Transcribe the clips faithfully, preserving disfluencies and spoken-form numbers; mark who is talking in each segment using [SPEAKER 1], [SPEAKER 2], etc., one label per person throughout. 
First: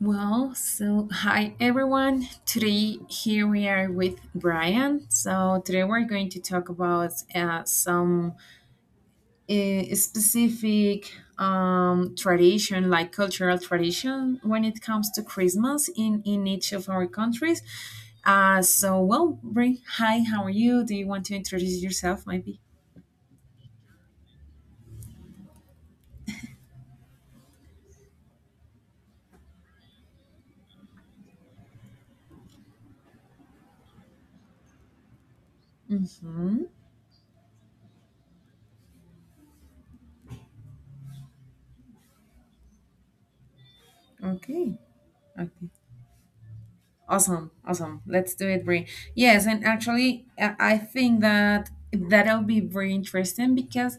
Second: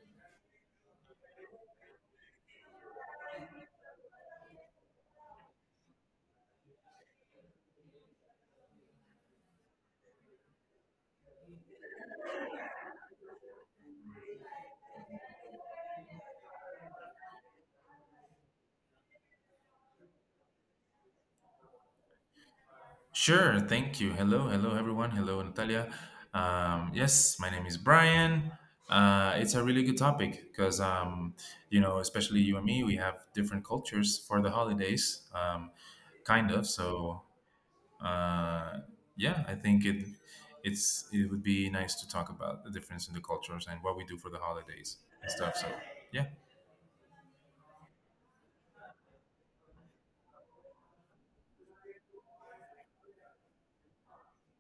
[SPEAKER 1] Well, so hi everyone. Today, here we are with Brian. So, today we're going to talk about uh, some uh, specific um, tradition, like cultural tradition, when it comes to Christmas in, in each of our countries. Uh, so, well, Bri, hi, how are you? Do you want to introduce yourself, maybe?
[SPEAKER 2] Sure, thank you. Hello, hello everyone. Hello, Natalia. Um, yes, my name is Brian. Uh, it's a really good topic because, um, you know, especially you and me, we have different cultures for the holidays, um, kind of.
[SPEAKER 1] Mm-hmm.
[SPEAKER 2] So, uh, yeah, I think it it's it would be nice to talk about the difference in the cultures and what we do for the holidays and
[SPEAKER 1] Okay.
[SPEAKER 2] stuff. So,
[SPEAKER 1] Okay.
[SPEAKER 2] yeah.
[SPEAKER 1] Awesome, awesome. Let's do it, Brie. Yes, and actually, I I think that that'll be very interesting because,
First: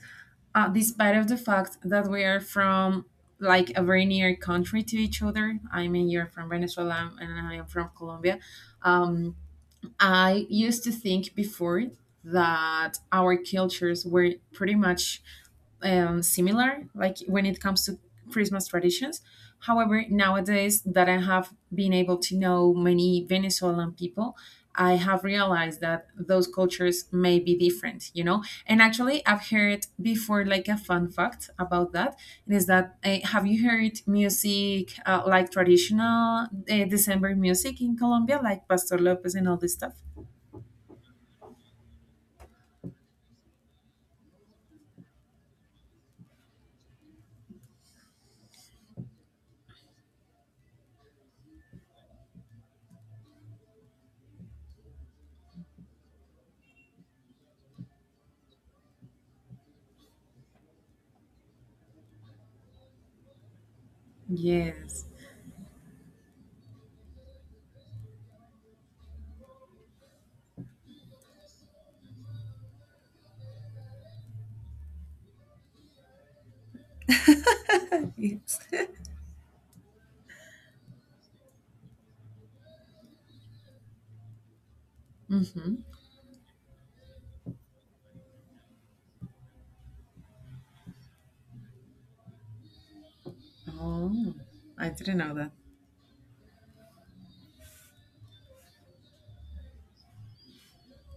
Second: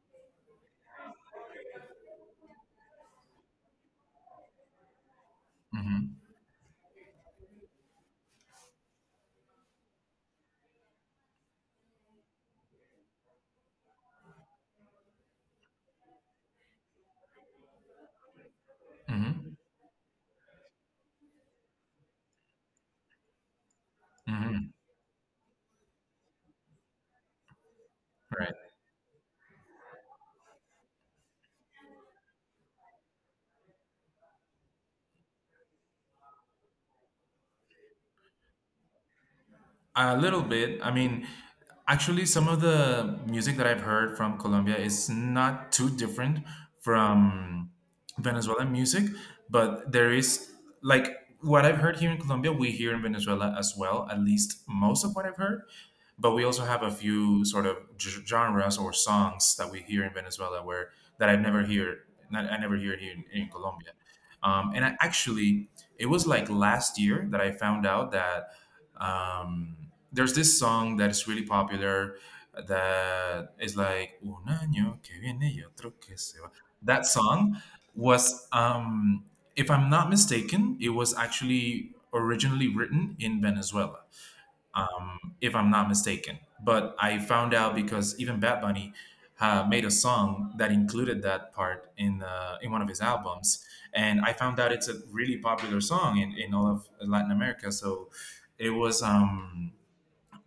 [SPEAKER 1] uh, despite of the fact that we are from like a very near country to each other, I
[SPEAKER 2] Mm-hmm.
[SPEAKER 1] mean, you're from Venezuela and I am from Colombia. Um, I used to think before that our cultures were pretty much um, similar, like when it comes to Christmas traditions.
[SPEAKER 2] Mm-hmm.
[SPEAKER 1] However, nowadays that I have been able to know many Venezuelan people, I
[SPEAKER 2] Mm-hmm.
[SPEAKER 1] have realized that those cultures may be different, you know. And
[SPEAKER 2] Right.
[SPEAKER 1] actually, I've heard before, like a fun fact about that it is that uh, have you heard music uh, like traditional uh, December music in Colombia, like Pastor Lopez and all this stuff?
[SPEAKER 2] A little bit. I mean, actually, some of the music that I've heard from Colombia is not too different from Venezuelan music, but there is, like, what I've heard here in Colombia, we hear in Venezuela as well, at least most of what I've heard. But we also have a few sort of g- genres or songs that we hear in Venezuela where that I've never hear, not, I never hear here in, in Colombia.
[SPEAKER 1] Yes.
[SPEAKER 2] Um, and I actually, it was like last year that I found out that um, there's this song that is really popular that is like un año que viene y otro que se va. That song
[SPEAKER 1] Yes.
[SPEAKER 2] was, um, if I'm not mistaken, it was actually originally written in Venezuela,
[SPEAKER 1] Hmm.
[SPEAKER 2] um, if I'm not mistaken. But I found out because even Bad Bunny uh, made a song that included that part in uh, in one of his
[SPEAKER 1] Oh,
[SPEAKER 2] albums,
[SPEAKER 1] I
[SPEAKER 2] and I
[SPEAKER 1] didn't
[SPEAKER 2] found
[SPEAKER 1] know
[SPEAKER 2] out
[SPEAKER 1] that.
[SPEAKER 2] it's a really popular song in, in all of Latin America. So it was. Um,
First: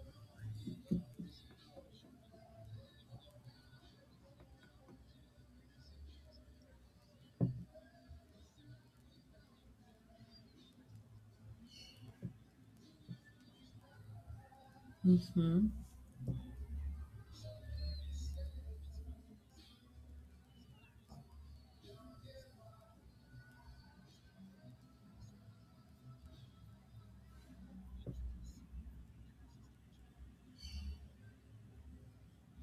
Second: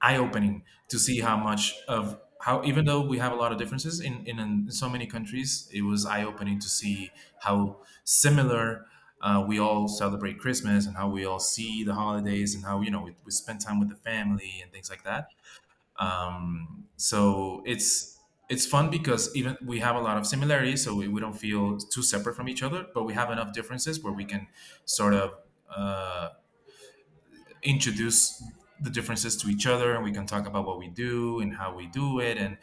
[SPEAKER 2] Eye-opening to see how much of how, even though we have a lot of differences in in, in so many countries, it was eye-opening to see how similar uh, we all celebrate Christmas and how we all see the holidays and how, you know, we, we spend time with the family and things like that.
[SPEAKER 1] Mm-hmm.
[SPEAKER 2] Um, so it's it's fun because even we have a lot of similarities, so we, we don't feel too separate from each other, but we have enough differences where we can sort of uh, introduce the differences to each other and we can talk about what we do and how we do it, and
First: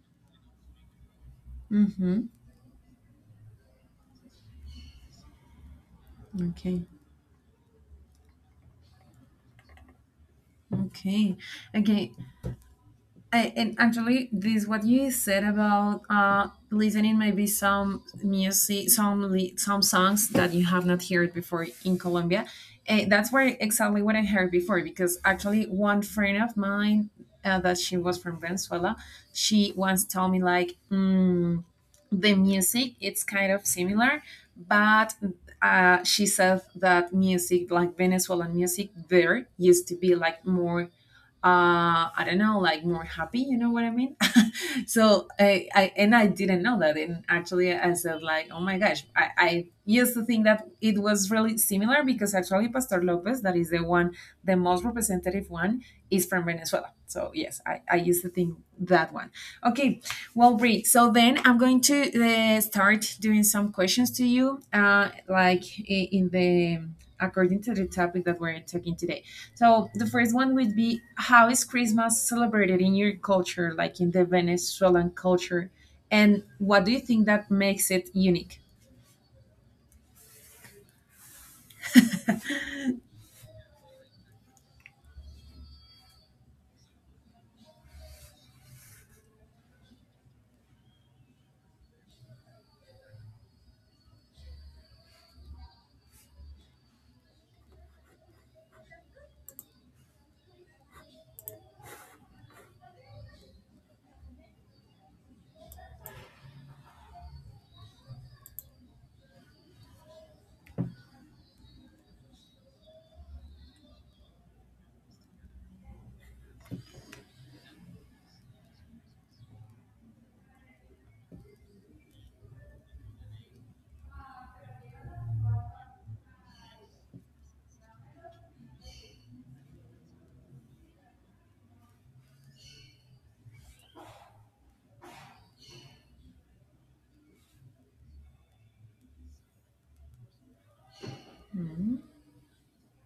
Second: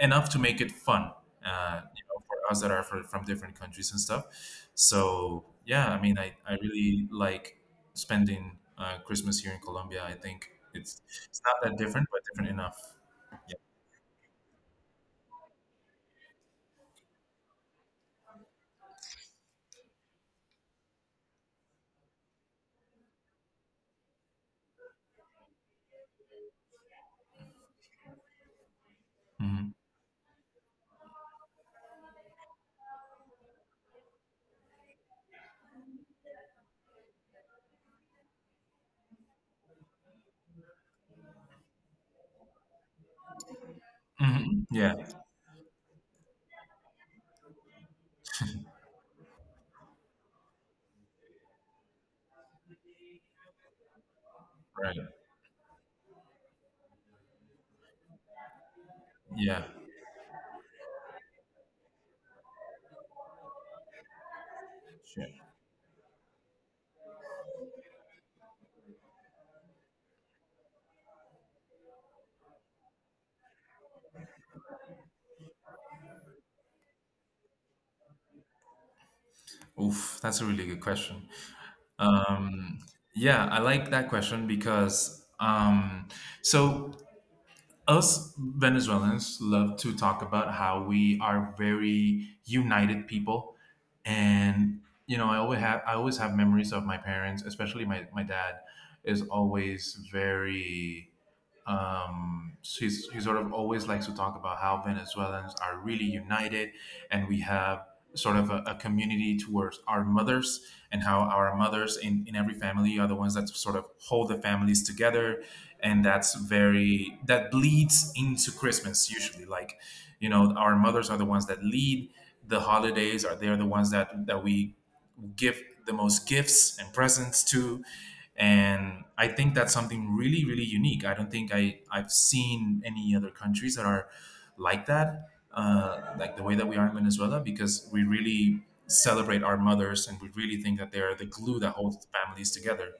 [SPEAKER 2] enough to make it fun, uh, you
[SPEAKER 1] Mm-hmm.
[SPEAKER 2] know, for us that are for, from different countries and stuff. So yeah, I mean, i, I
[SPEAKER 1] Okay.
[SPEAKER 2] really like spending uh, Christmas here in Colombia. I think it's
[SPEAKER 1] Okay.
[SPEAKER 2] it's not that different,
[SPEAKER 1] Okay.
[SPEAKER 2] but different enough.
[SPEAKER 1] I, and actually, this what you said about uh, listening maybe some music, some li- some songs that you have not heard before in Colombia. Eh, that's where exactly what I heard before because actually one friend of mine uh, that she was from Venezuela,
[SPEAKER 2] Yeah. Hmm
[SPEAKER 1] she once told me like mm, the music it's kind of similar, but uh, she said that music like Venezuelan music there used to be like more uh I don't know, like more happy, you know what I mean?
[SPEAKER 2] hmm. Yeah.
[SPEAKER 1] So I, I and i didn't know that. And actually, I said like, oh my gosh, I, I used to think that it was really similar because actually Pastor Lopez, that is the one, the most
[SPEAKER 2] Right.
[SPEAKER 1] representative one, is from Venezuela. So yes, i, I used to think that one.
[SPEAKER 2] Yeah.
[SPEAKER 1] Okay, well, Brie, so then I'm going to uh, start doing some questions to you, uh,
[SPEAKER 2] Shit.
[SPEAKER 1] like i- in the according to the topic that we're talking today. So the first one would be, how is Christmas celebrated in your culture, like in the Venezuelan culture, and what do you think that makes it unique?
[SPEAKER 2] Oof, that's a really good question. Um, yeah, I like that question because, um, so, us Venezuelans love to talk about how we are very united people, and, you know, I always have I always have memories of my parents, especially my my dad, is always very, um, she's she sort of always likes to talk about how Venezuelans are really united, and we have sort of a, a community towards our mothers and how our mothers in, in every family are the ones that sort of hold the families together, and that's very, that bleeds into Christmas usually. Like, you know, our mothers are the ones that lead the holidays, are they're the ones that that we give the most gifts and presents to. And I think that's something really, really unique. I don't think i I've seen any other countries that are like that, uh, like the way that we are in Venezuela, because we really celebrate our mothers and we really think that they're the glue that
[SPEAKER 1] Mm,
[SPEAKER 2] holds families together.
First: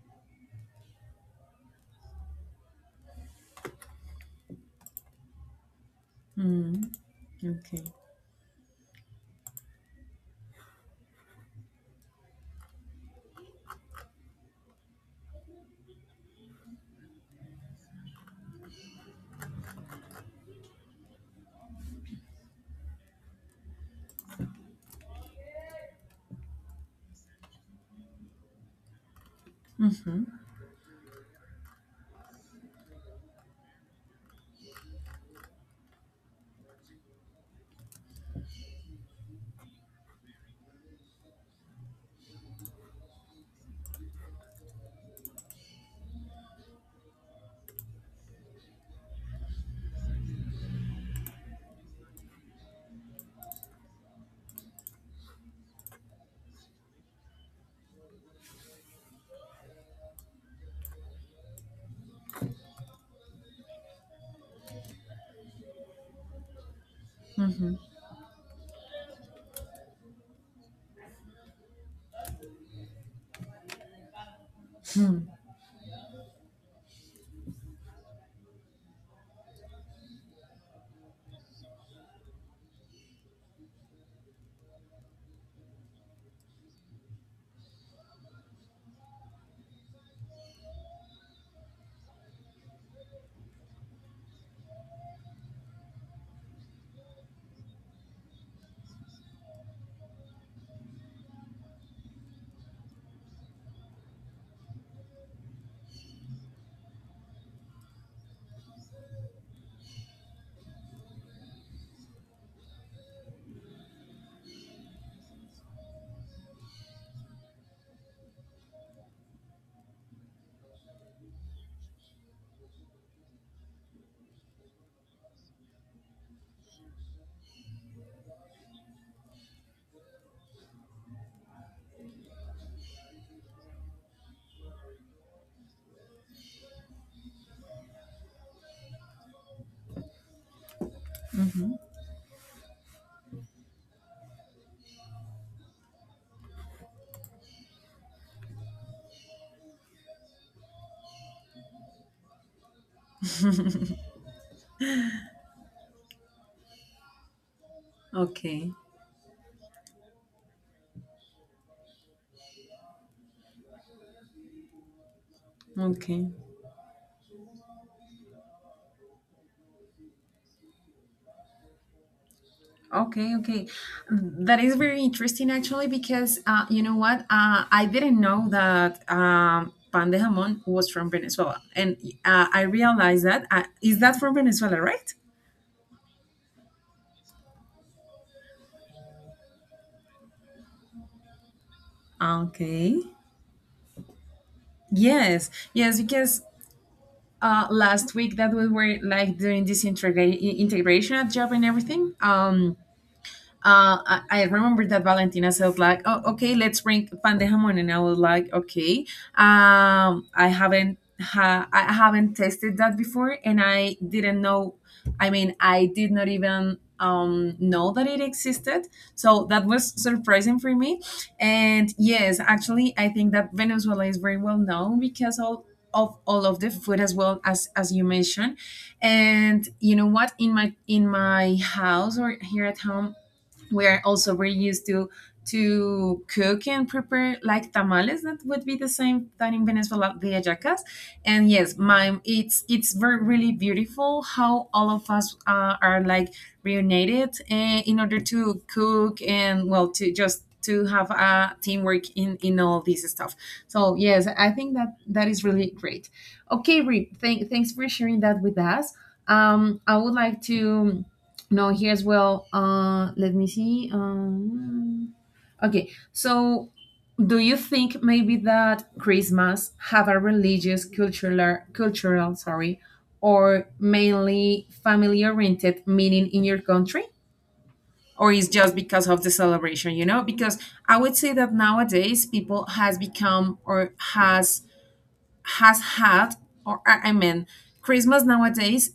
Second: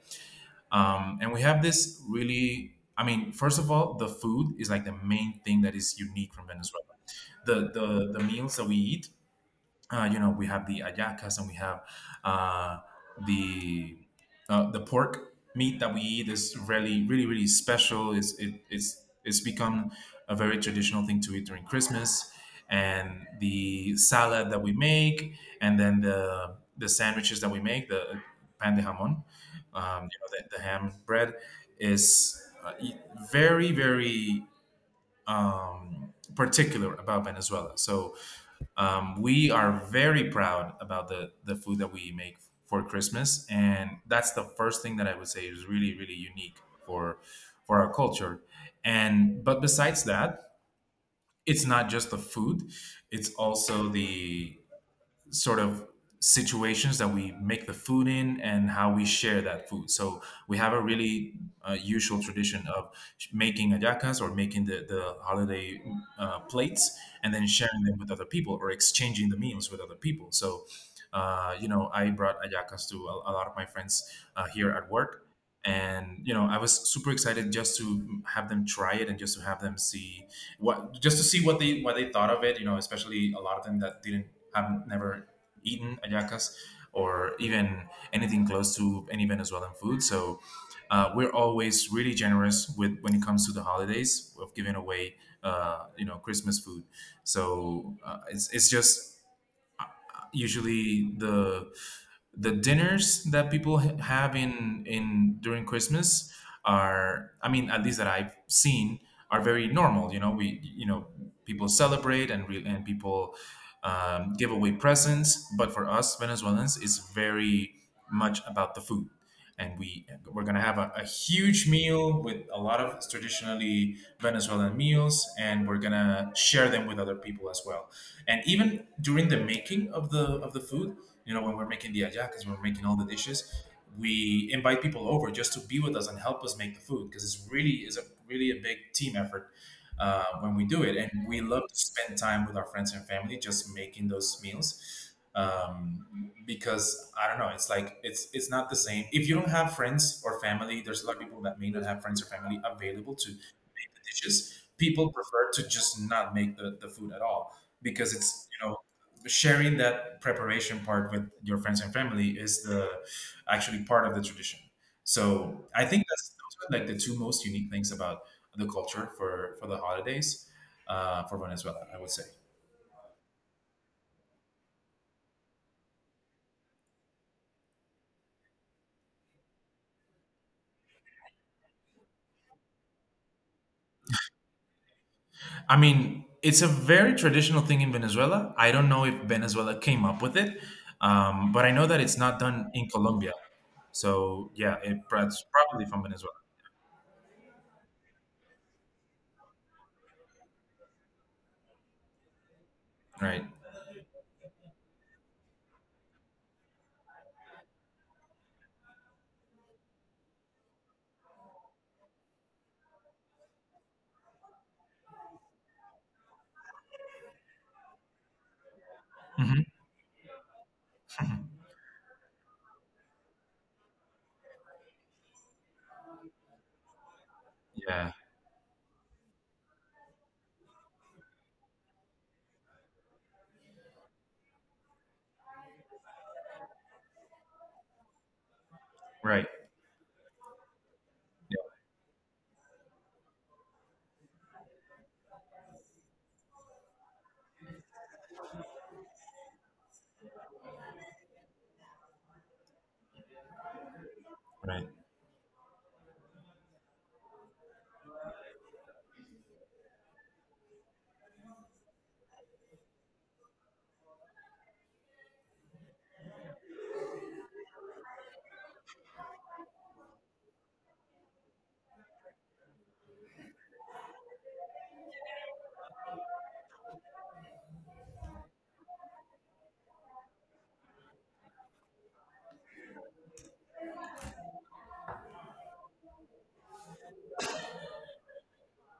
[SPEAKER 2] um, And we have this really, I mean, first of all, the food is like the main thing that is unique from
[SPEAKER 1] mm,
[SPEAKER 2] Venezuela. The
[SPEAKER 1] okay.
[SPEAKER 2] the, the meals that we eat, uh, you know, we have the ayacas, and we have, uh, the uh, the pork meat that we eat is really, really, really special. It's it, it's it's become a very traditional thing to eat during Christmas, and the salad that we make, and then the the sandwiches that we make, the pan de jamon, um, you
[SPEAKER 1] Mm-hmm,
[SPEAKER 2] know, the, the ham bread is uh, e- very, very, um, particular about Venezuela. So, um, we are very proud about the the food that we make for Christmas, and that's the first thing that I would say is really, really unique for for our culture. And but besides that, it's not just the food; it's also the sort of situations that we make the food in, and how we share that food. So we have a really, uh, usual tradition of sh- making ayacas, or making the, the holiday uh, plates, and then sharing
[SPEAKER 1] mm-hmm,
[SPEAKER 2] them with other people, or exchanging the meals with other people. So, uh, you know, I brought ayacas to a, a lot of my friends, uh, here at work.
[SPEAKER 1] mm,
[SPEAKER 2] And, you know, I was super excited just to have them try it, and just to have them see what, just to see what they, what they thought of it. You know, especially a lot of them that didn't have never eaten ayacas, or even anything close to any Venezuelan food. So, uh, we're always really generous with, when it comes to the holidays, of giving away, uh, you know, Christmas food. So, uh, it's it's just usually the the dinners that people ha- have in in during Christmas are, I mean, at least that I've seen, are very normal. You know, we, you know, people celebrate and re- and people, um, give away presents, but for us Venezuelans, it's very much about the food. And we we're gonna have a, a huge meal with a lot of traditionally Venezuelan meals, and we're gonna share them with other people as well. And even during the making of the of the food, you know, when we're making the ayacas, when we're making all the dishes, we invite people over, just to be with us and help us make the food, because it's really is a really a big team effort, uh, when we do it, and we love to spend time with our friends and family just making those meals. Um, because i don't know, it's like, it's it's not the same if you don't have friends or family. There's a lot of people that may not have friends or family available to make the dishes. People prefer to just not make the, the food at all, because it's, you know,
[SPEAKER 1] okay.
[SPEAKER 2] sharing that preparation part with your friends and family is the actually part of the tradition. So I think
[SPEAKER 1] Okay.
[SPEAKER 2] that's those are like the two most unique things about the culture for for the holidays, uh, for Venezuela, I would say.
[SPEAKER 1] Okay, okay, that is very interesting actually because uh, you know what? Uh, I didn't know that um, pan de jamón was from Venezuela, and uh, I realized that uh, is that from Venezuela, right?
[SPEAKER 2] I mean, it's a very traditional thing in Venezuela. I don't know if Venezuela came up with it, um, but I know that it's not done in
[SPEAKER 1] Okay.
[SPEAKER 2] Colombia. So yeah, it, that's
[SPEAKER 1] Yes,
[SPEAKER 2] probably from
[SPEAKER 1] yes,
[SPEAKER 2] Venezuela,
[SPEAKER 1] because uh, last week that we were like doing this integra- integration at job and everything. Um,
[SPEAKER 2] right?
[SPEAKER 1] uh, I, I remember that Valentina said like, "Oh, okay, let's bring pan de jamón," and I was like, "Okay, um, I haven't ha- I haven't tasted that before, and I didn't know. I mean, I did not even um, know that it existed. So
[SPEAKER 2] hmm
[SPEAKER 1] that was surprising for me. And yes, actually, I think that Venezuela is very well known because of of all of the food as well as as you
[SPEAKER 2] Yeah,
[SPEAKER 1] mentioned. And you know what, in my in my house or here at home, we're also very used to to cook and prepare like tamales, that would be the same
[SPEAKER 2] right.
[SPEAKER 1] that in Venezuela, the hallacas. And yes, my it's it's very really beautiful how all of us uh, are like reunited, uh, in order to cook, and well, to just to have a teamwork in in all this stuff. So yes, I
[SPEAKER 2] Yeah,
[SPEAKER 1] think
[SPEAKER 2] right.
[SPEAKER 1] that that is really great. Okay, Rip, thank, thanks for sharing that with us. um I would like to No, here's well. Uh, let me see. Um, okay, so do you think maybe that Christmas have a religious, cultural, cultural, sorry, or mainly family-oriented meaning in your country, or is just because of the celebration? You know, because I would say that nowadays people has become or has has had, or I I mean, Christmas nowadays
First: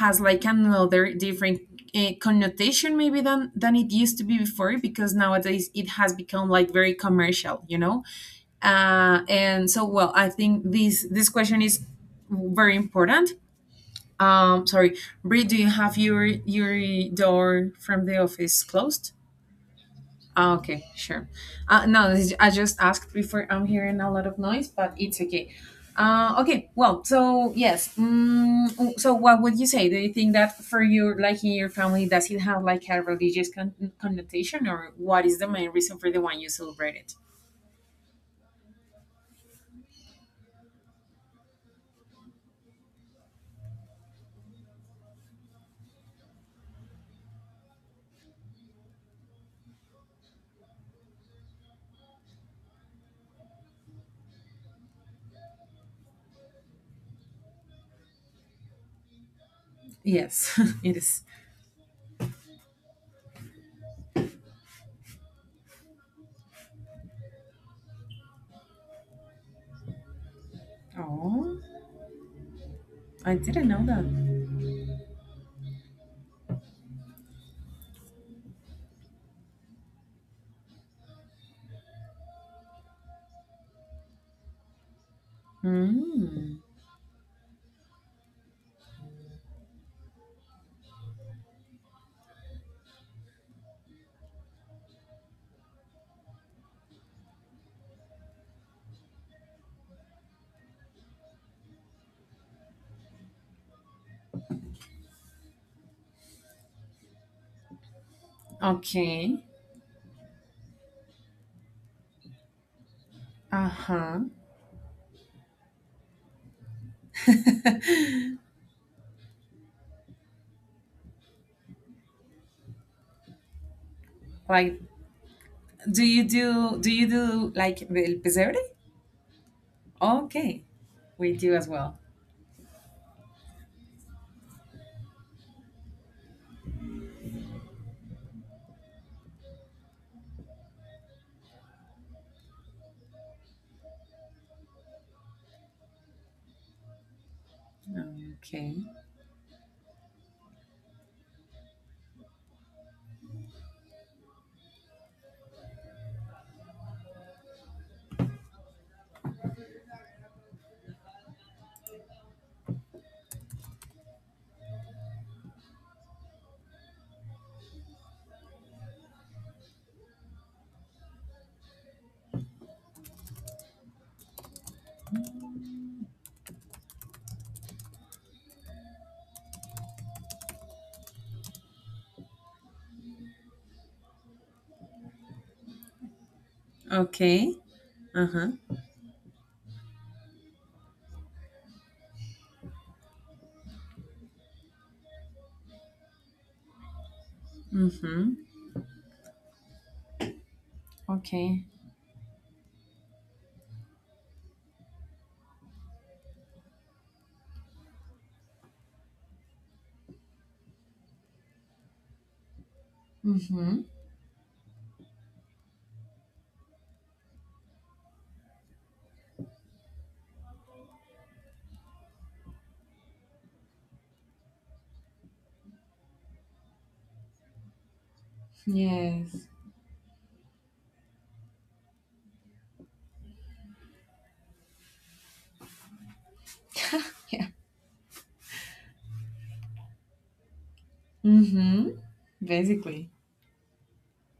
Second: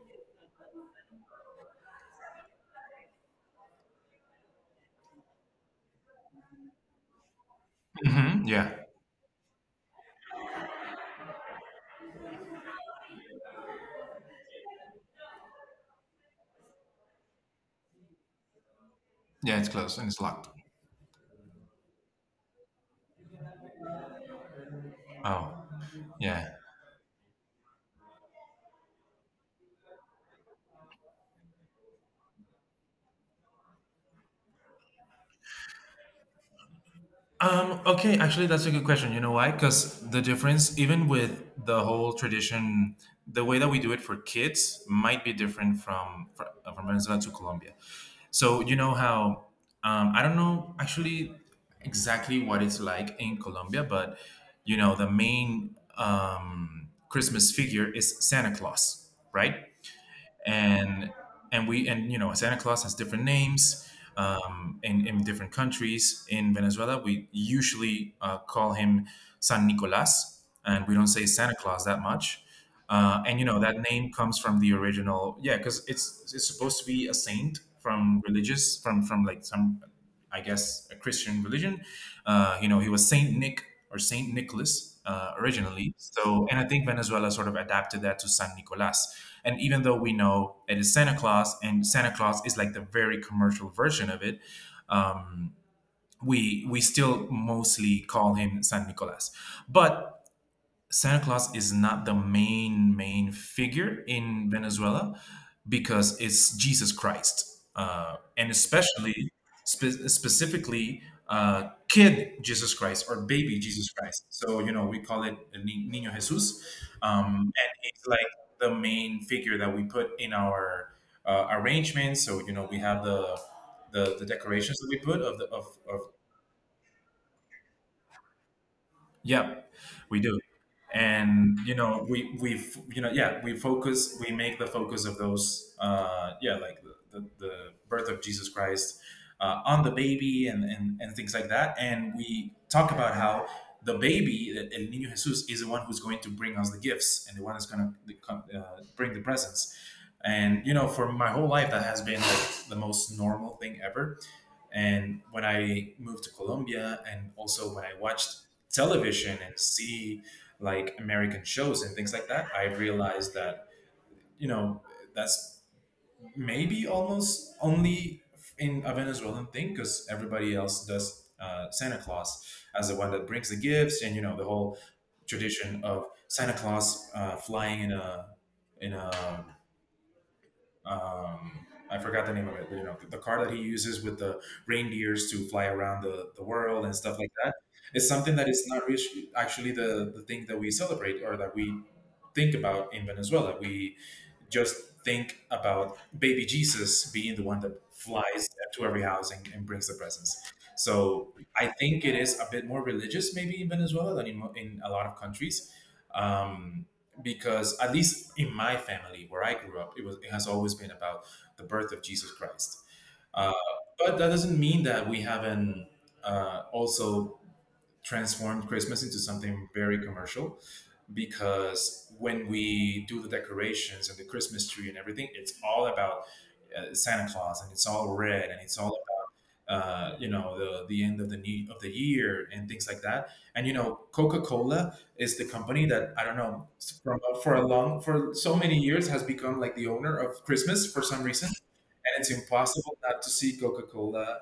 [SPEAKER 1] has like another different uh, connotation maybe than than it used to be before because nowadays it has become like very commercial, you know.
[SPEAKER 2] hmm Yeah,
[SPEAKER 1] Uh, and so, well, I think this this question is very important. Um, sorry, Brie, do you have your your door from the office closed?
[SPEAKER 2] yeah, it's closed and it's locked.
[SPEAKER 1] Ah, okay, sure. Uh, no, this- I just asked before. I'm hearing a lot of noise, but it's okay.
[SPEAKER 2] Oh,
[SPEAKER 1] Uh,
[SPEAKER 2] yeah.
[SPEAKER 1] okay, well, so yes. Um, so, what would you say? Do you think that for your, like in your family, does it have like a religious con- connotation, or what is the main reason for the one you celebrated?
[SPEAKER 2] Um, okay, actually, that's a good question. You know why? Because the difference, even with the whole tradition, the way that we do it for kids might be different from fr- from Venezuela to Colombia. So you know how, um, I don't know actually exactly what it's like in Colombia, but you know the main, um, Christmas figure is Santa Claus, right?
[SPEAKER 1] Yes, it
[SPEAKER 2] and
[SPEAKER 1] is.
[SPEAKER 2] and we and you know Santa Claus has different names, um, in in different countries. In Venezuela, we usually uh, call him San Nicolas, and we don't say
[SPEAKER 1] Oh,
[SPEAKER 2] Santa Claus that much. Uh,
[SPEAKER 1] I
[SPEAKER 2] and you know
[SPEAKER 1] didn't
[SPEAKER 2] that
[SPEAKER 1] know
[SPEAKER 2] name
[SPEAKER 1] that.
[SPEAKER 2] comes from the original, yeah, because it's it's supposed to be a saint from religious, from from like some, I guess, a Christian religion. Uh, you know, he was Saint Nick or Saint Nicholas, uh, originally. So,
[SPEAKER 1] Mm,
[SPEAKER 2] and I think Venezuela sort of adapted that to San Nicolas. And even though we know it is Santa Claus, and Santa Claus is like the very commercial version of it, um, we we still mostly call him San Nicolas. But Santa Claus is not the main main figure in Venezuela, because it's Jesus Christ, uh, and especially
[SPEAKER 1] okay.
[SPEAKER 2] spe- specifically, uh, kid Jesus Christ or baby
[SPEAKER 1] Uh
[SPEAKER 2] Jesus
[SPEAKER 1] huh.
[SPEAKER 2] Christ. So you know we call it Ni- Niño Jesus, um, and it's like the main figure that we put in our, uh, arrangements. So you know we have the the, the decorations
[SPEAKER 1] Like,
[SPEAKER 2] that we put of the of, of
[SPEAKER 1] do you do do you do like the el pesebre?
[SPEAKER 2] Yeah, we do.
[SPEAKER 1] Okay. We do
[SPEAKER 2] And
[SPEAKER 1] as
[SPEAKER 2] you
[SPEAKER 1] well.
[SPEAKER 2] know, we we f- you know, yeah, we focus. We make the focus of those, uh, yeah, like the, the, the birth of Jesus Christ, uh, on the baby, and, and and things like that. And we talk about how the baby, the El Niño Jesus, is the one who's going to bring us the gifts and the one that's going to, uh,
[SPEAKER 1] Okay.
[SPEAKER 2] bring the presents. And you know, for my whole life, that has been like the most normal thing ever. And when I moved to Colombia, and also when I watched television and see like American shows and things like that, I realized that you know that's maybe almost only in a Venezuelan thing because everybody else does uh, Santa Claus as the one that brings the gifts and you know the whole tradition of Santa Claus uh, flying in a in a um, I forgot the name of it, but you know, the, the car that he uses with the reindeers to fly around the, the world and stuff like that.
[SPEAKER 1] Okay.
[SPEAKER 2] It's something that
[SPEAKER 1] Uh-huh.
[SPEAKER 2] is not really actually the, the thing that we celebrate or that we think about in Venezuela. We just think about baby Jesus being the one that
[SPEAKER 1] Mm-hmm.
[SPEAKER 2] flies to every house and, and brings the presents. So
[SPEAKER 1] Okay.
[SPEAKER 2] I think it is a bit more religious, maybe in Venezuela than in, mo- in a lot of countries, um, because at least in my family where I grew up, it was it has always been about the birth of Jesus Christ. Uh,
[SPEAKER 1] Mm-hmm.
[SPEAKER 2] but that doesn't mean that we haven't uh, also transformed Christmas into something very commercial because when we do the decorations and the Christmas tree and everything, it's all about uh, Santa Claus, and it's all red, and it's all
[SPEAKER 1] Yes.
[SPEAKER 2] uh, you know the the end of the ne- of the year and things like that. And you know, Coca Cola is the company that, I don't know, from
[SPEAKER 1] Yeah.
[SPEAKER 2] for a long for so many years, has become like the owner of Christmas for some reason,
[SPEAKER 1] Mm-hmm.
[SPEAKER 2] and it's impossible
[SPEAKER 1] Basically.
[SPEAKER 2] not to see Coca Cola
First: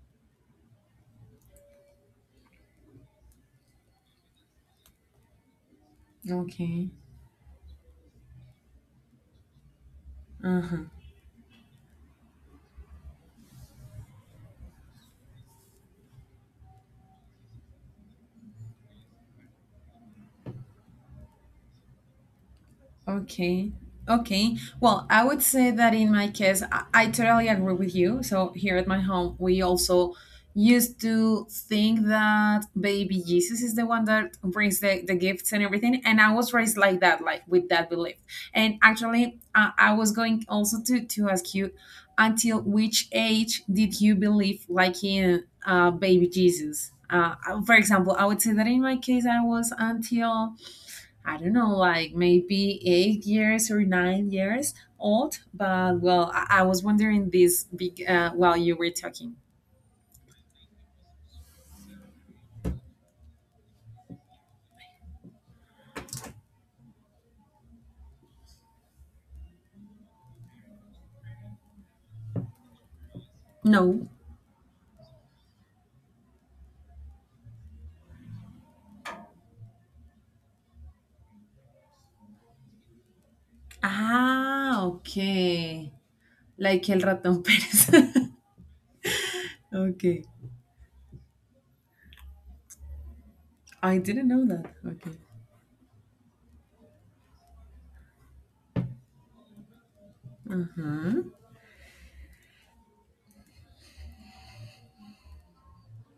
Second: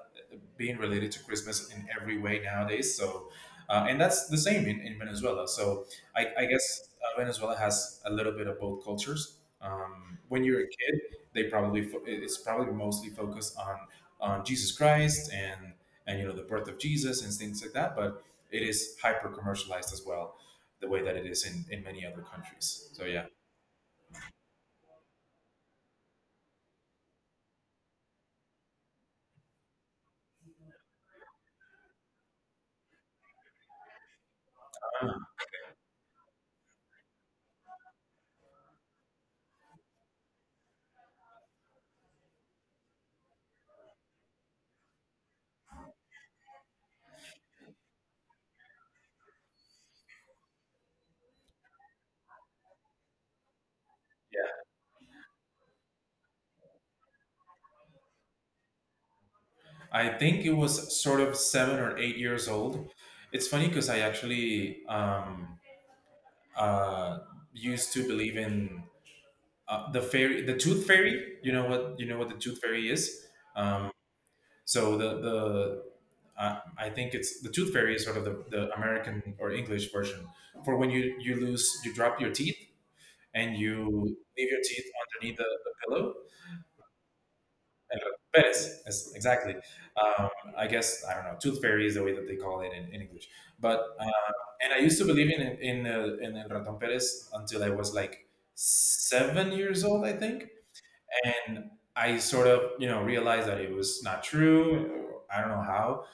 [SPEAKER 2] being related to Christmas in every way nowadays. So, uh, and that's the same in, in Venezuela. So, I, I
[SPEAKER 1] Okay.
[SPEAKER 2] guess uh, Venezuela has a little bit of both cultures. Um, when you're a
[SPEAKER 1] Uh-huh.
[SPEAKER 2] kid, they probably fo- it- it's probably mostly focused on on Jesus Christ and and you know the birth of Jesus and things like that. But it is hyper commercialized as well, the way that it is in in many other countries. So yeah,
[SPEAKER 1] Okay. Okay. Well, I would say that in my case, I, I totally agree with you. So here at my home, we also used to think that baby Jesus is the one that brings the, the gifts and everything. And I was raised like that, like with that belief. And actually, uh, I was going also to, to ask you until which age did you believe like in uh, baby Jesus? Uh, for example, I would say that in my case, I was until I don't know, like maybe eight years or nine
[SPEAKER 2] yeah.
[SPEAKER 1] years old. But well, I, I was wondering this big uh, while you were talking.
[SPEAKER 2] I think it was sort of seven or eight years old. It's funny because I actually um, uh, used to believe in uh, the fairy, the tooth fairy. You know what you know what the tooth fairy is. Um,
[SPEAKER 1] No.
[SPEAKER 2] so the the uh, I think it's the tooth fairy is sort of the, the American or English version for when you you lose you drop your teeth and you leave your
[SPEAKER 1] Ah,
[SPEAKER 2] teeth underneath the, the
[SPEAKER 1] okay.
[SPEAKER 2] pillow.
[SPEAKER 1] Like El Ratón Pérez.
[SPEAKER 2] Perez, yes, exactly.
[SPEAKER 1] Okay.
[SPEAKER 2] Um, I guess I don't know. Tooth fairy is the way that they call it in, in English. But
[SPEAKER 1] I
[SPEAKER 2] uh,
[SPEAKER 1] didn't know that.
[SPEAKER 2] and I used to
[SPEAKER 1] Okay.
[SPEAKER 2] believe in in uh, in El Raton Perez until I was like seven years old, I think,
[SPEAKER 1] Uh huh.
[SPEAKER 2] and I sort of you know realized that it was not true. I don't know how,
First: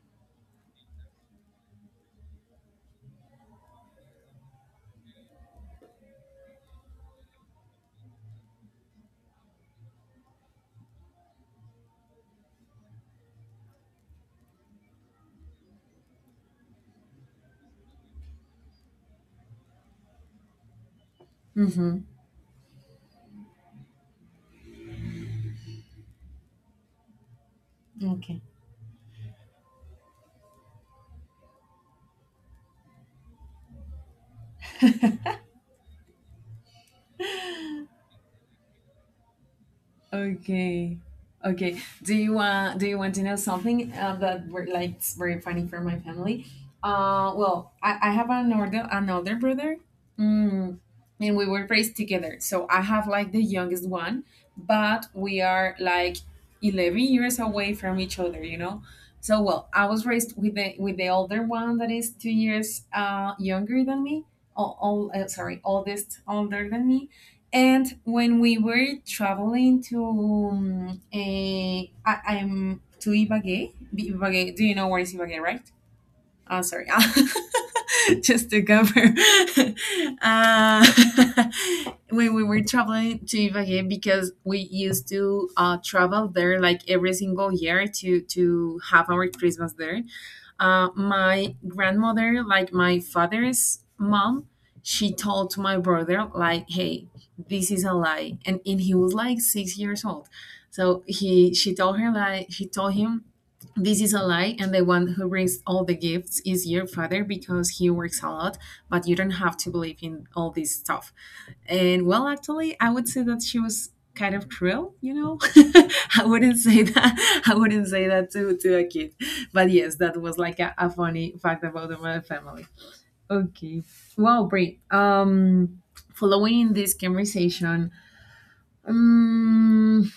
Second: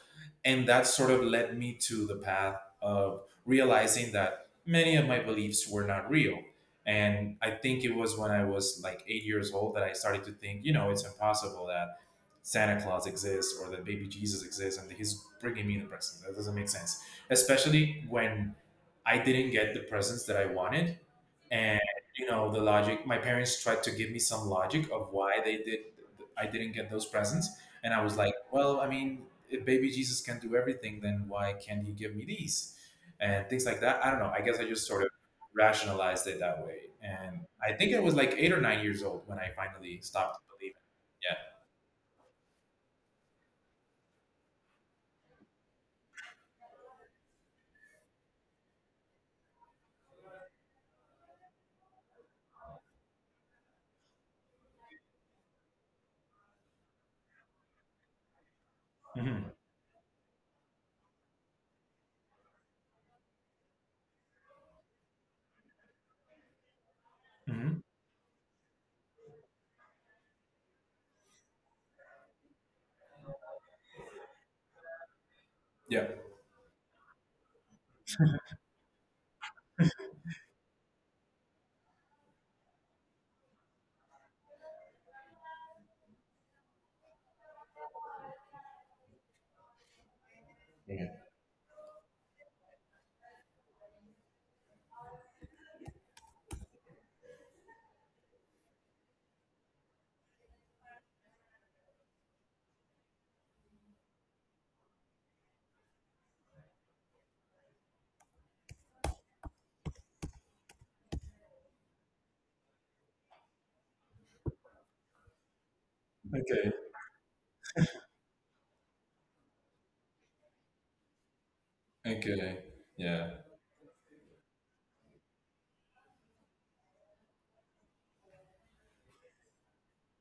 [SPEAKER 2] and that sort of led me to the path of realizing that many of my beliefs were not real, and I think it was when I was like eight years old that I started to think, you know, it's impossible that santa claus exists or that baby jesus exists and that he's bringing me the presents. That doesn't make sense, especially when I didn't get the presents that I wanted. And
[SPEAKER 1] Mm
[SPEAKER 2] you know the logic, my parents tried to give me some logic of why they did, I didn't get those presents, and I
[SPEAKER 1] hmm.
[SPEAKER 2] was like,
[SPEAKER 1] Okay.
[SPEAKER 2] well, I mean, if baby Jesus can do everything, then why can't he give me these? And things like that. I don't know. I guess I just sort of rationalized it that way. And I think I was like eight or nine years old when I finally stopped believing.
[SPEAKER 1] Okay. Okay. Do you want do you want to know something uh, that were like it's very funny for my family? Uh well, I, I have another another brother. Mm, and we were raised together. So I have like the youngest one, but we are like eleven years away from each other, you know.
[SPEAKER 2] Yeah.
[SPEAKER 1] So well, I was raised with the with the older one that is two years uh younger than me. Oh, oh, sorry, oldest older than me.
[SPEAKER 2] Hmm hmm.
[SPEAKER 1] And when we were traveling to um, eh, I, I'm to Ibagué, B- Ibagué, do you know where is Ibagué, right?
[SPEAKER 2] Yeah.
[SPEAKER 1] Uh, sorry, just to cover. uh, when we were traveling to Ibagué, because we used to uh, travel there like every single year to to have our Christmas there. Uh,
[SPEAKER 2] Yeah.
[SPEAKER 1] my grandmother, like my father's mom, she told my brother like, "Hey, this is a lie," and and he was like six years old. So he she told her, like, she told him, this is a lie, and the one who brings all the gifts is your father because he works a lot, but you don't have to believe in all this stuff. And well, actually, I would say that she was kind of cruel, you know? I wouldn't
[SPEAKER 2] Okay.
[SPEAKER 1] say that. I wouldn't say that to, to a kid. But yes, that was like a, a funny fact about my
[SPEAKER 2] Okay.
[SPEAKER 1] family.
[SPEAKER 2] Yeah.
[SPEAKER 1] Okay. Well, Brie, um, following this conversation, um,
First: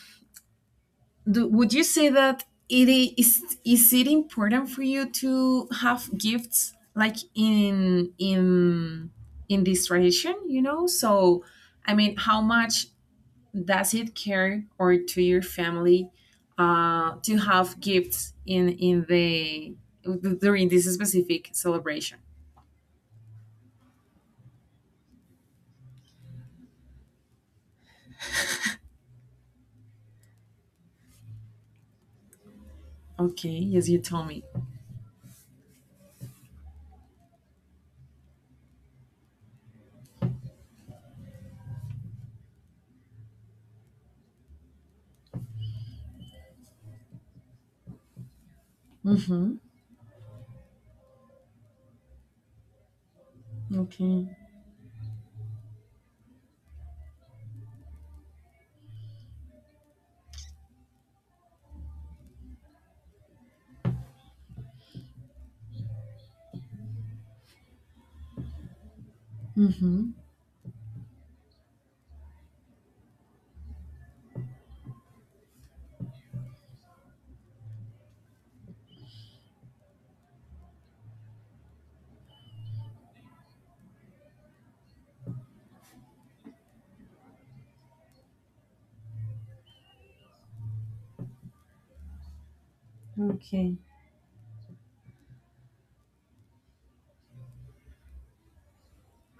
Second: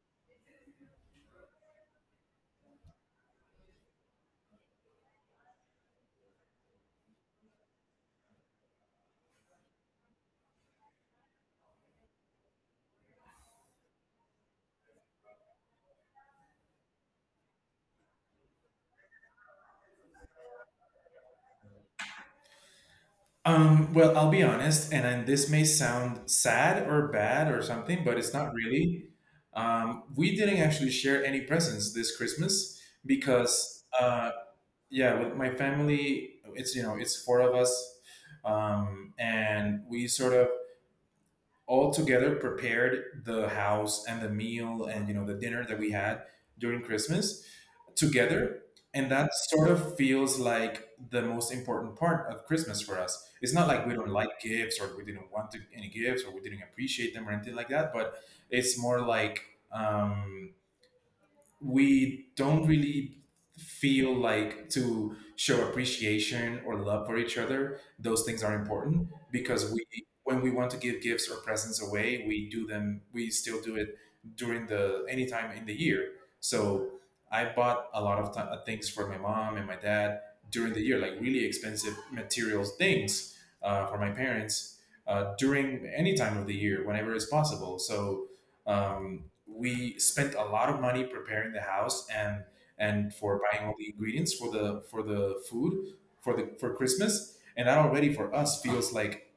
[SPEAKER 1] do, would you say that it I- is is it important for you to have gifts like in in in this tradition? You know, so I mean, how much does it care or to your family, uh, to have gifts in in the during this specific celebration?
[SPEAKER 2] Um, well, I'll be honest, and, and this may sound sad or bad or something, but it's not really. Um, we didn't actually share any presents this Christmas
[SPEAKER 1] Okay, yes,
[SPEAKER 2] because
[SPEAKER 1] you told
[SPEAKER 2] uh,
[SPEAKER 1] me.
[SPEAKER 2] yeah, with my family, it's you know it's four of us, um and we sort of all together prepared the house and the meal and you know the dinner that we had during christmas together, and that
[SPEAKER 1] Mm-hmm.
[SPEAKER 2] sort of feels like the most important part of christmas for us. It's not like we don't
[SPEAKER 1] Okay.
[SPEAKER 2] like gifts or we didn't want to, any gifts, or we didn't appreciate them or anything like that, but it's more like, um we don't really feel like, to show appreciation or love for each other, those things are important, because we,
[SPEAKER 1] Mm-hmm.
[SPEAKER 2] when we want to give gifts or presents away, we do them, we still do it, during the anytime in the year. So I bought a lot of th- things for my mom and my dad during the year, like really expensive materials things, uh, for my parents, uh, during any time of the year whenever it's possible. So, um, we spent a lot of money preparing the house and and for buying
[SPEAKER 1] Okay.
[SPEAKER 2] all the ingredients for the for the food, for the for Christmas. And that already for us feels like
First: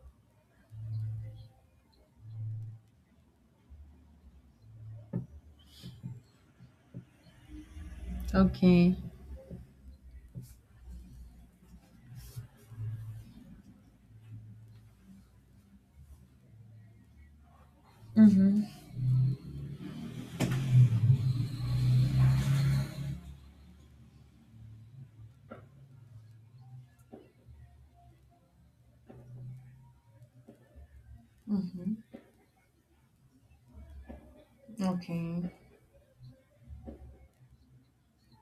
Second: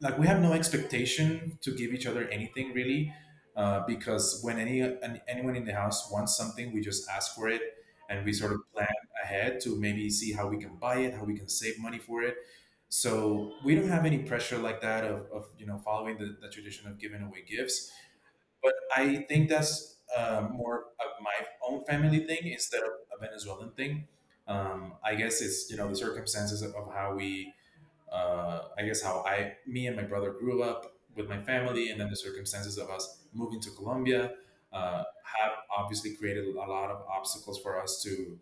[SPEAKER 2] like we have no expectation to give each other anything really, uh, because when any an, anyone in the house wants something, we just ask for it, and we sort of plan
[SPEAKER 1] Okay.
[SPEAKER 2] ahead to maybe see how we can buy it, how we can save money for it. So we don't have any pressure like that of, of you know following the, the tradition of giving away gifts,
[SPEAKER 1] Mm-hmm.
[SPEAKER 2] but I think that's uh, more of my own family thing instead of a Venezuelan thing. Um, I guess it's you know the circumstances of of how we, uh, I guess how I, me and my brother grew up with my family, and then
[SPEAKER 1] Mm-hmm.
[SPEAKER 2] the circumstances of us moving to Colombia uh,
[SPEAKER 1] Okay.
[SPEAKER 2] have obviously created a lot of obstacles for us to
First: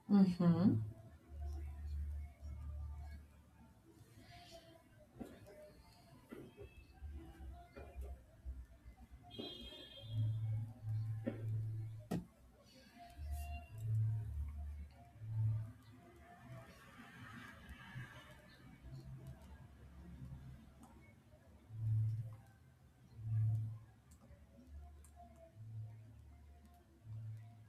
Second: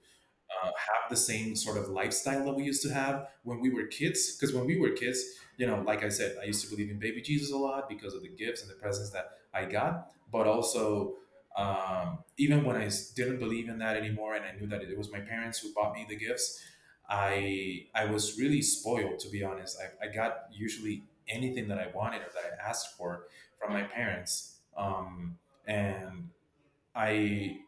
[SPEAKER 2] uh,
[SPEAKER 1] Mm-hmm.
[SPEAKER 2] have the same sort of lifestyle that we used to have when we were kids. Because when we were kids, you know, like I said, I used to believe in baby Jesus a lot because of the gifts and the presents that I got. But also, um, even when I s- didn't believe in that anymore, and I knew that it was my parents who bought me the gifts, I I was really spoiled, to be honest. I, I got usually anything that I wanted or that I asked for from my parents, um, and I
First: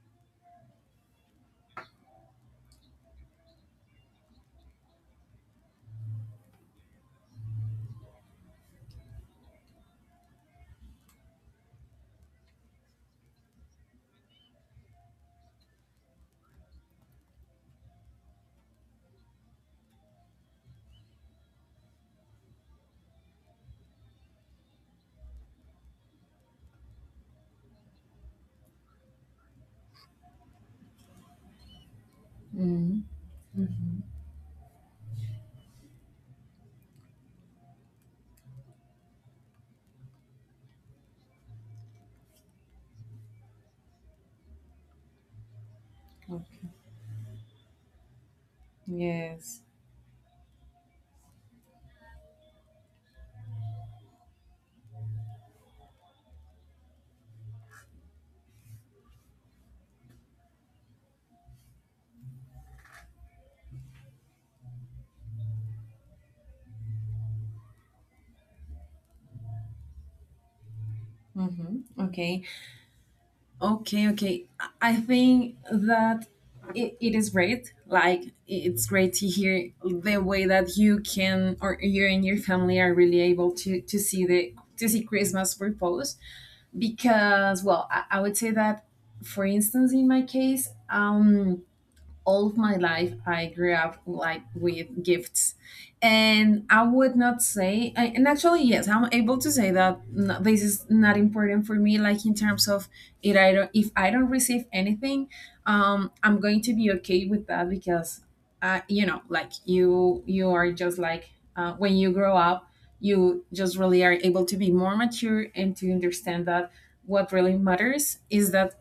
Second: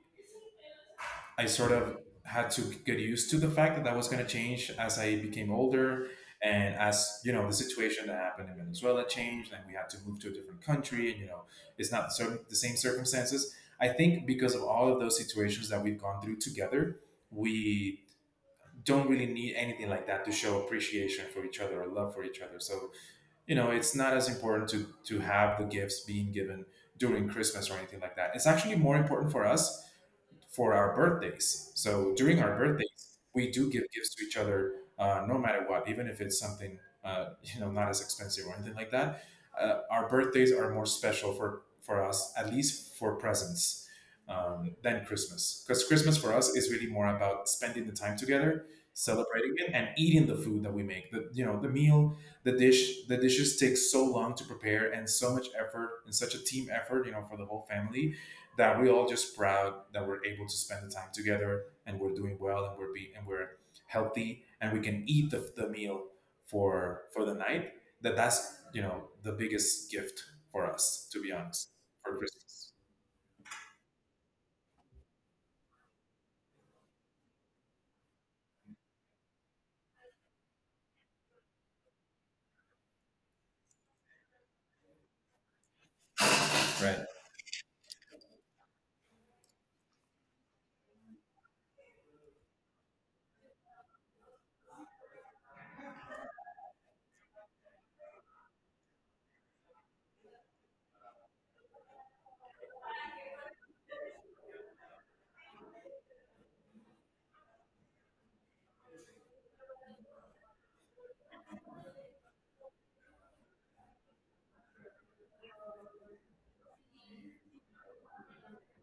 [SPEAKER 2] I sort of had to get used to the fact that that was going to change as I became older, and as you know the situation that happened in Venezuela changed and we had to move to a different country, and you know it's not certain, the same circumstances. I think because of all of those situations that we've gone through together, we don't really need anything like that to show appreciation for each other or love for each other. So, you know, it's not as important to to have the gifts being given during Christmas or anything like that. It's actually more important for us for our birthdays. So during our
[SPEAKER 1] Mm.
[SPEAKER 2] birthdays, we do give
[SPEAKER 1] Mm-hmm.
[SPEAKER 2] gifts to each other, uh, no matter what, even if it's something uh, you know not as expensive or anything like that. Uh, our birthdays are more special for for us, at least for presents, um, than Christmas, because Christmas for
[SPEAKER 1] Okay.
[SPEAKER 2] us is really more about spending the time together, celebrating
[SPEAKER 1] Yes.
[SPEAKER 2] it, and eating the food that we make. The You know the meal, the dish, the dishes take so long to prepare and so much effort and such a team effort, you know, for the whole family, that we all just proud that we're able to spend the time together, and we're doing well, and we're be and we're healthy, and we can eat the, the meal for for the night. That that's you know the biggest gift for us, to be honest,
[SPEAKER 1] Mm-hmm.
[SPEAKER 2] for
[SPEAKER 1] Okay.
[SPEAKER 2] christmas.
[SPEAKER 1] Okay. Okay. I I think that it, it is great. Like i- it's great to hear the way that you can or you and your family are really able to to see the to see Christmas proposed, because well, I, I would say that for instance in my case um all of my life I grew up like with gifts. And I would not say I- and actually yes, I'm able to say that n- this is not important for me, like in terms of it I don't if I don't receive anything. um I'm going to be okay with that because uh you know like you you are just like, uh, when you grow up, you just really are able to be more mature and to understand that what really matters is that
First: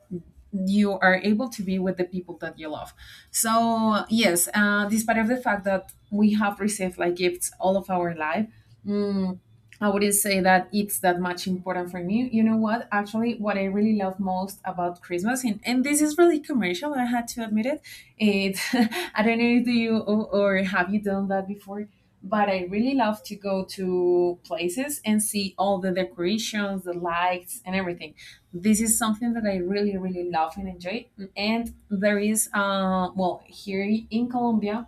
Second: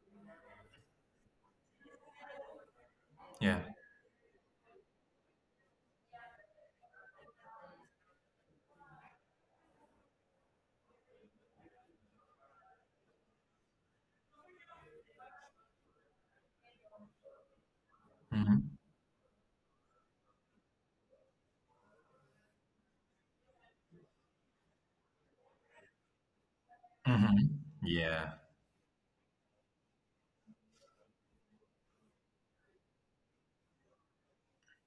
[SPEAKER 1] you are able to be with the people that you love.
[SPEAKER 2] Yeah.
[SPEAKER 1] So yes, uh, despite of the fact that we have received like gifts all of our life, mm, I wouldn't say that it's that much important for me. You know what? Actually, what I really love most about Christmas, and, and this is really commercial, I had to admit it. It
[SPEAKER 2] Hmm
[SPEAKER 1] I don't know if do you or, or have you done that before, but I really love to go to places and see all the decorations, the
[SPEAKER 2] hmm.
[SPEAKER 1] lights, and everything.
[SPEAKER 2] Yeah.
[SPEAKER 1] This is something that I really, really love and enjoy. And there is, uh well, here in Colombia,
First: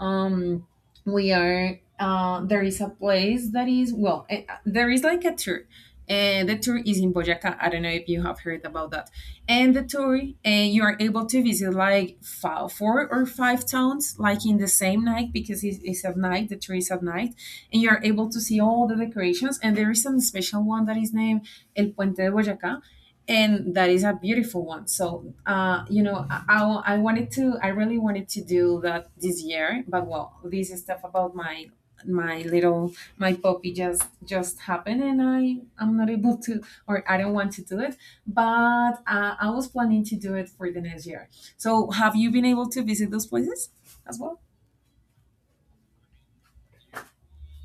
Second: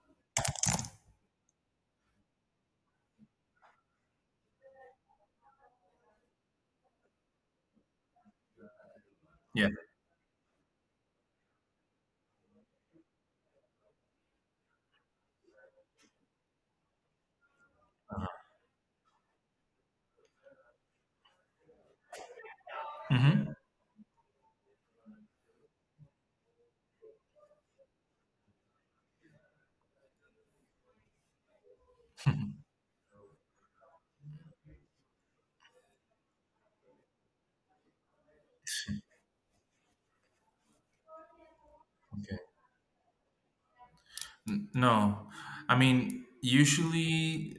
[SPEAKER 1] um we are uh there is a place that is well, eh, uh, there is like a tour, and the tour is in Boyacá. I don't know if you have heard about that.
[SPEAKER 2] Yeah.
[SPEAKER 1] And the tour, and you are able to visit like five, four or five towns, like in the same night because it's, it's at night. The tour is at night, and you are able to see all the decorations. And there is a special one that is named El Puente de Boyacá,
[SPEAKER 2] Hmm.
[SPEAKER 1] and that is a beautiful one. So uh, you know I, I, I wanted to I really wanted to do that this year, but well, this stuff about my
[SPEAKER 2] okay.
[SPEAKER 1] my little my puppy just just happened, and i i'm not able to or I don't want to do it. But uh, I was planning to do it for the next year. So have you been able to visit those places as well?
[SPEAKER 2] N- No, I mean, usually,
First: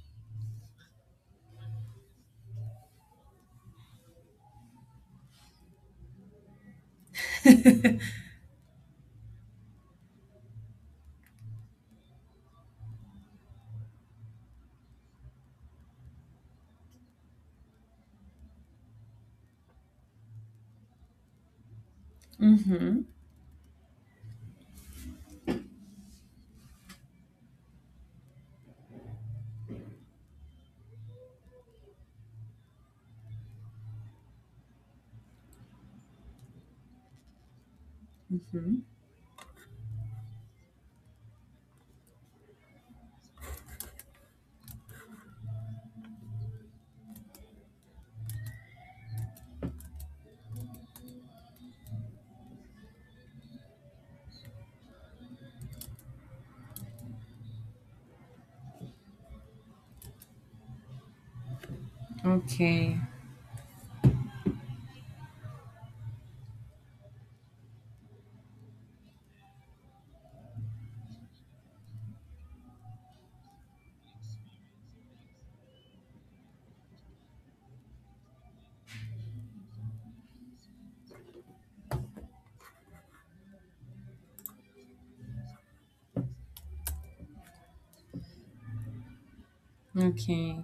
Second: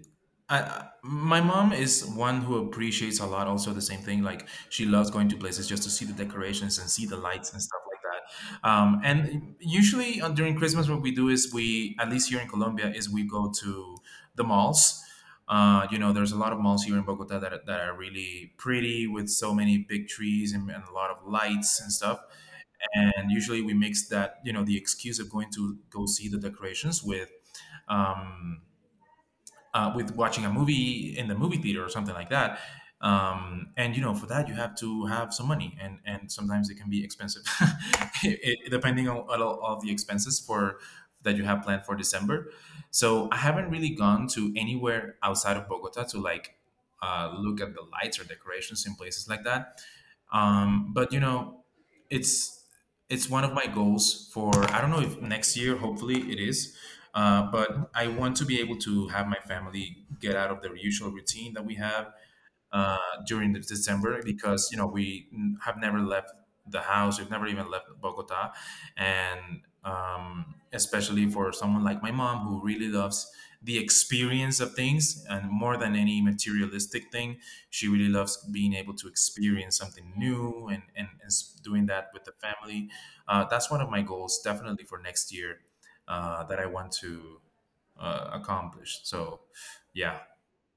[SPEAKER 2] I, my mom is one who appreciates a lot. Also, the same thing, like she loves going to places just to see the decorations and see the lights and stuff
[SPEAKER 1] Mm-hmm,
[SPEAKER 2] like that. Um, and usually on, during Christmas, what we do is we, at least here in Colombia, is we go to the malls. Uh, you know, there's a lot of malls here in Bogota that are, that are really pretty with so many big trees and, and a lot of lights and stuff, and usually we mix that you know the excuse of going to go see the decorations with um, uh, with watching a movie in the movie theater or something like that. Um, and you know, for that you have to have some money, and and sometimes it can be expensive, it, it-
[SPEAKER 1] mm-hmm.
[SPEAKER 2] depending on on all of the expenses for that you have planned for December. So I haven't really gone to anywhere outside of Bogota to like uh, look at the lights or decorations in places like that. Um, but you know, it's it's one of my goals for, I don't know, if next year, hopefully it is. Uh, but I want to be able to have my family get out of their usual routine that we have uh,
[SPEAKER 1] Okay,
[SPEAKER 2] during the December, because you know we n- have never left the house. We've never even left Bogota, and um, especially for someone like my mom, who really loves the experience of things and more than any materialistic thing, she really loves being able to experience something new, and, and, and s- doing that with the family. Uh, that's one of my goals, definitely, for next year. Uh, that I want to uh, accomplish. So yeah.
[SPEAKER 1] okay.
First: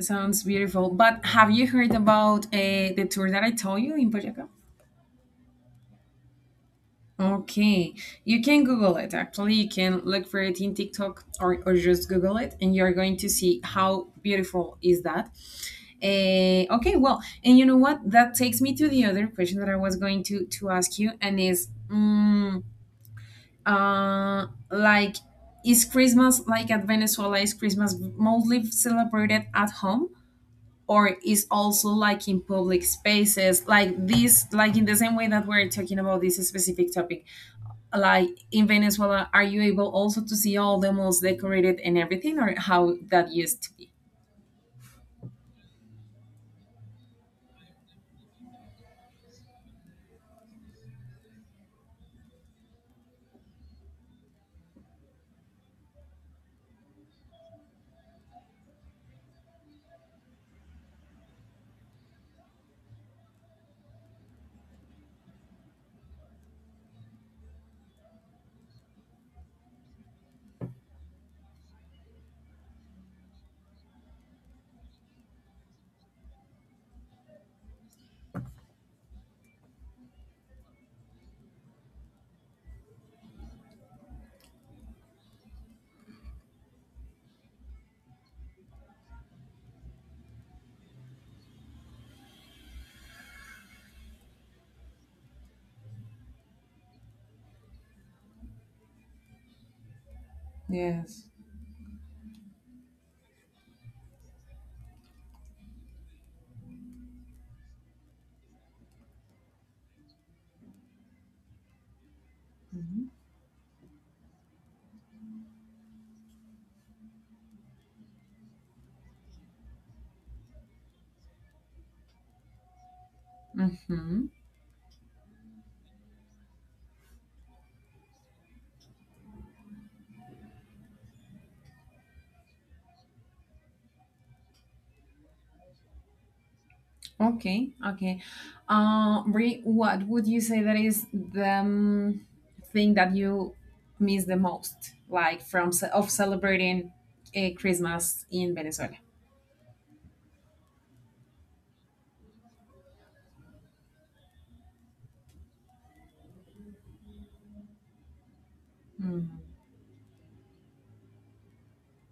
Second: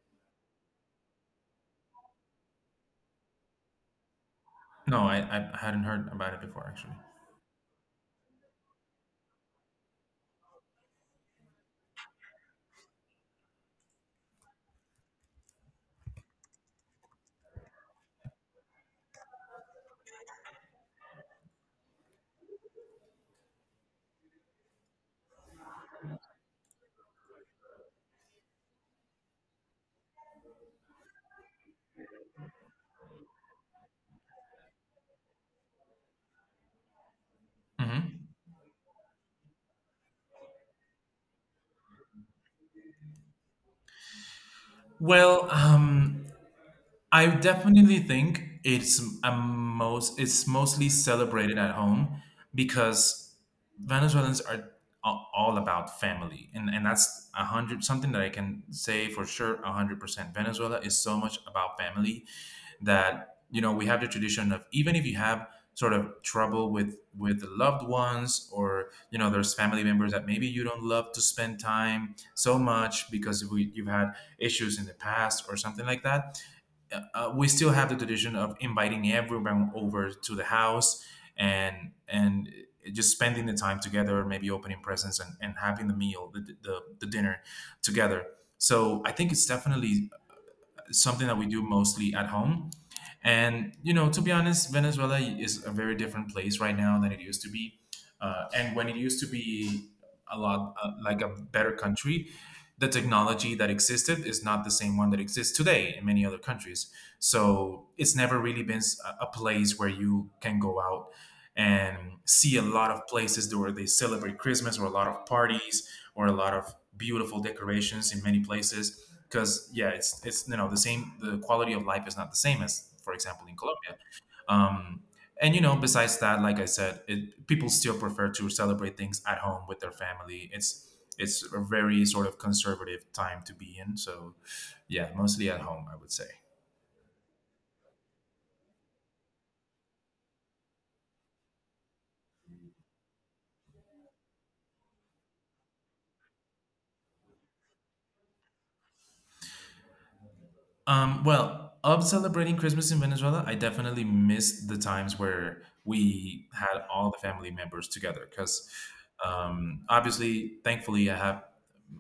[SPEAKER 1] Sounds beautiful. But have you heard about uh, the tour that I told you in Boyaca?
[SPEAKER 2] No, I, I hadn't heard about it before, actually.
[SPEAKER 1] Okay, you can Google it. Actually, you can look for it in TikTok or, or just Google it, and you're going to see how beautiful is that. Eh, okay, well, and you know what? That takes me to the other question that I was going to to ask you, and is mm, uh, like, is Christmas like at Venezuela? Is Christmas mostly celebrated at home? Or is also like in public spaces like this, like in the same way that we're talking about this specific topic, like
[SPEAKER 2] Mhm.
[SPEAKER 1] in Venezuela, are you able also to see all the malls decorated and everything, or how that used to be?
[SPEAKER 2] Well, um, I definitely think it's a most it's mostly celebrated at home, because Venezuelans are a- all about family, and and that's a hundred something that I can say for sure. A hundred percent. Venezuela is so much about family, that you know we have the tradition of, even if you have sort of trouble with with the loved ones, or you know there's family members that maybe you don't love to spend time so much because we, you've had issues in the past or something like that. Uh, uh, we still have the tradition of inviting everyone over to the house, and and just spending the time together, maybe opening presents, and, and having the meal, the, the, the dinner together. So I think it's definitely something that we do mostly at home. And you know, to be honest, Venezuela is a very different place right now than it used to be. Uh, and when it used to be a lot, uh,
[SPEAKER 1] Yes.
[SPEAKER 2] like a better country, the technology that existed is not the same one that exists today in many other countries. So it's never really been s- a a place where you can go out and see a lot
[SPEAKER 1] Mhm.
[SPEAKER 2] of places where they celebrate Christmas, or a lot of parties, or a lot of beautiful decorations in many places, because yeah, it's it's you know the same. The quality of life is not the same as, for example,
[SPEAKER 1] Hmm.
[SPEAKER 2] in Colombia.
[SPEAKER 1] Mm-hmm.
[SPEAKER 2] Um, and you know, besides that, like I said, it, people still prefer to celebrate things at home with their family. It's it's a very sort of conservative time to be in. So yeah, mostly at home, I would say.
[SPEAKER 1] Okay, okay. uh Bri, what would you say that is the um, thing that you miss the most, like from ce- of celebrating a Christmas in Venezuela?
[SPEAKER 2] Um, well, of celebrating Christmas in Venezuela, I definitely missed the times where we had all the family members together. Because um, obviously, thankfully, I have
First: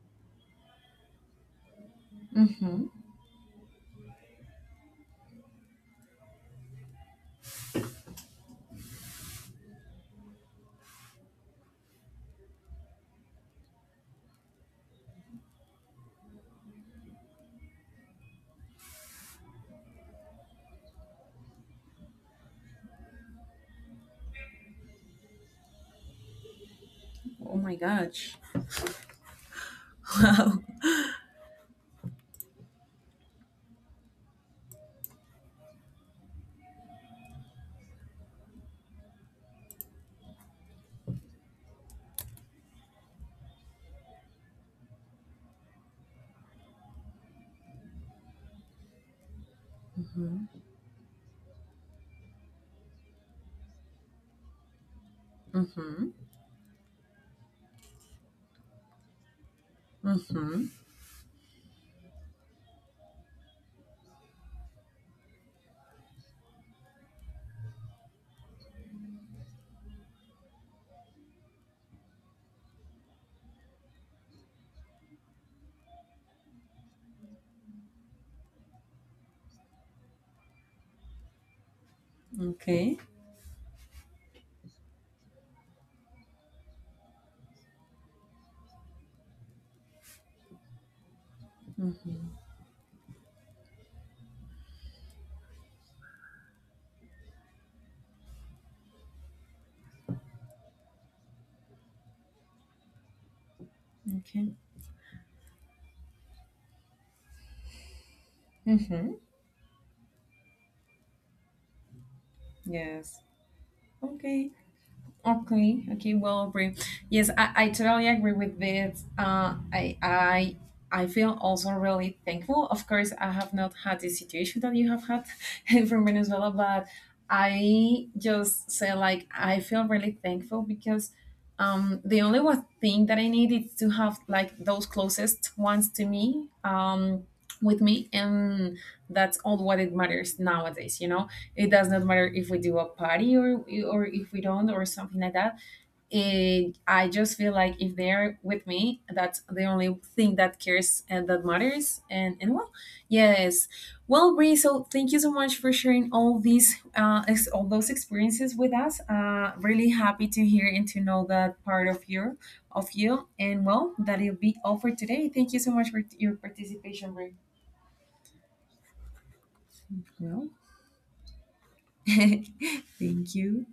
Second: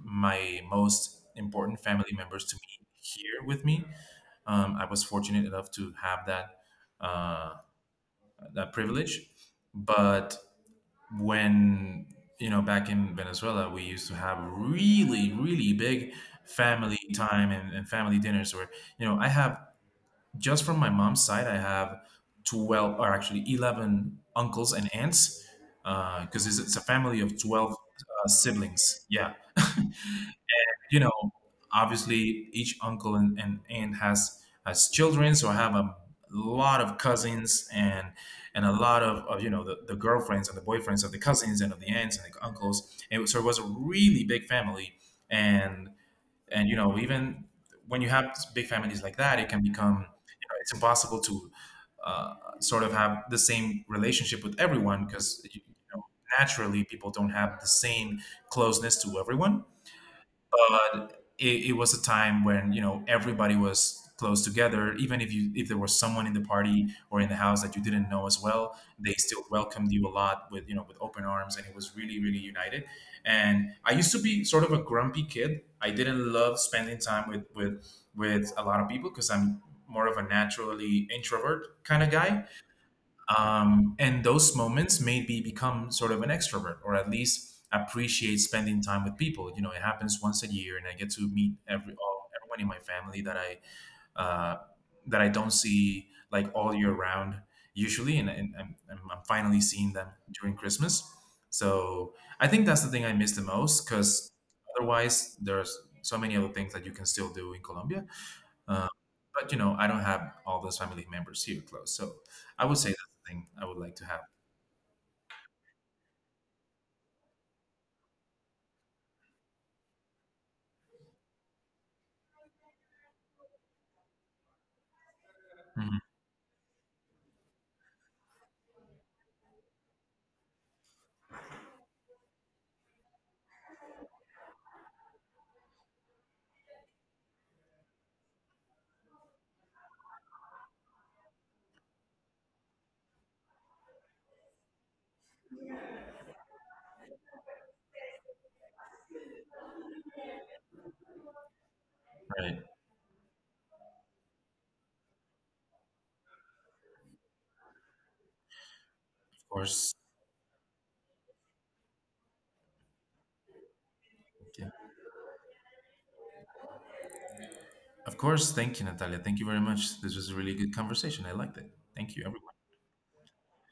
[SPEAKER 2] my most important family members to be
[SPEAKER 1] Hmm.
[SPEAKER 2] here with me. Um, I was fortunate enough to have that, uh, that privilege. But when, you know, back in Venezuela, we used to have really, really big family time, and, and family dinners where, you know, I have, just from my mom's side, I have twelve, or actually eleven uncles and aunts, because it's, it's a family of
[SPEAKER 1] Oh my
[SPEAKER 2] twelve uh,
[SPEAKER 1] gosh.
[SPEAKER 2] siblings. Yeah. You know, obviously, each uncle and, and aunt has has children. So I have a lot of cousins, and and a lot of, of you know the, the girlfriends and the boyfriends of the cousins and of the aunts and the uncles. And so it was a really big family. And and you know even when you have big families like that, it can become, you
[SPEAKER 1] Mm-hmm.
[SPEAKER 2] know it's impossible to uh, sort of have the same relationship with everyone, because you know,
[SPEAKER 1] Mm-hmm.
[SPEAKER 2] naturally, people don't have the same closeness to everyone.
[SPEAKER 1] Mm-hmm.
[SPEAKER 2] But it, it was a time when you know everybody was close together, even if you if there was someone in the party or in the house that you didn't know as well, they still welcomed you a lot with you know with open arms. And it was really, really united. And I used to be sort of a grumpy kid. I didn't love spending time with with with a lot of people, because I'm more of a naturally introvert kind of guy.
[SPEAKER 1] Okay.
[SPEAKER 2] Um, and those moments made me become sort of an extrovert, or at least appreciate spending time with people. You know it happens once a year, and I get to meet every all, everyone in my family that I, uh, that I don't see like all year round usually. and, and I'm, I'm I'm finally seeing them during Christmas. So I think that's the thing I miss the most, because
[SPEAKER 1] Okay.
[SPEAKER 2] otherwise there's so many other things that you can still do in Colombia. Uh,
[SPEAKER 1] Mm-hmm.
[SPEAKER 2] but you know, I don't have all those family members here close, so I would say that's
[SPEAKER 1] Yes.
[SPEAKER 2] the thing I would like to have.
[SPEAKER 1] Okay. Okay, okay, well, agree. Yes, I, I totally agree with this. Uh, I I I feel also really thankful. Of course, I have not had the situation that you have had
[SPEAKER 2] Mhm.
[SPEAKER 1] from Venezuela, but I just say like I feel really thankful because um, the only one thing that I need is to have like those closest ones to me, um, with me, and that's all what it matters nowadays. You know, it does not matter if we do a party or or if we don't or something like that. And I just feel like if they're with me, that's the only thing that cares and that matters. And
[SPEAKER 2] Right,
[SPEAKER 1] and
[SPEAKER 2] of
[SPEAKER 1] well, yes. Well, Bree, so thank you so much for sharing all these uh ex- all those experiences with us, uh really
[SPEAKER 2] course.
[SPEAKER 1] happy to hear and to know that part of your of you. And well, that'll be
[SPEAKER 2] Yeah.
[SPEAKER 1] all for today. Thank you so much for your participation, Bree.
[SPEAKER 2] Of course. Thank you, Natalia. Thank you very much. This was a
[SPEAKER 1] Well,
[SPEAKER 2] really good conversation. I liked it. Thank you, everyone.
[SPEAKER 1] thank you.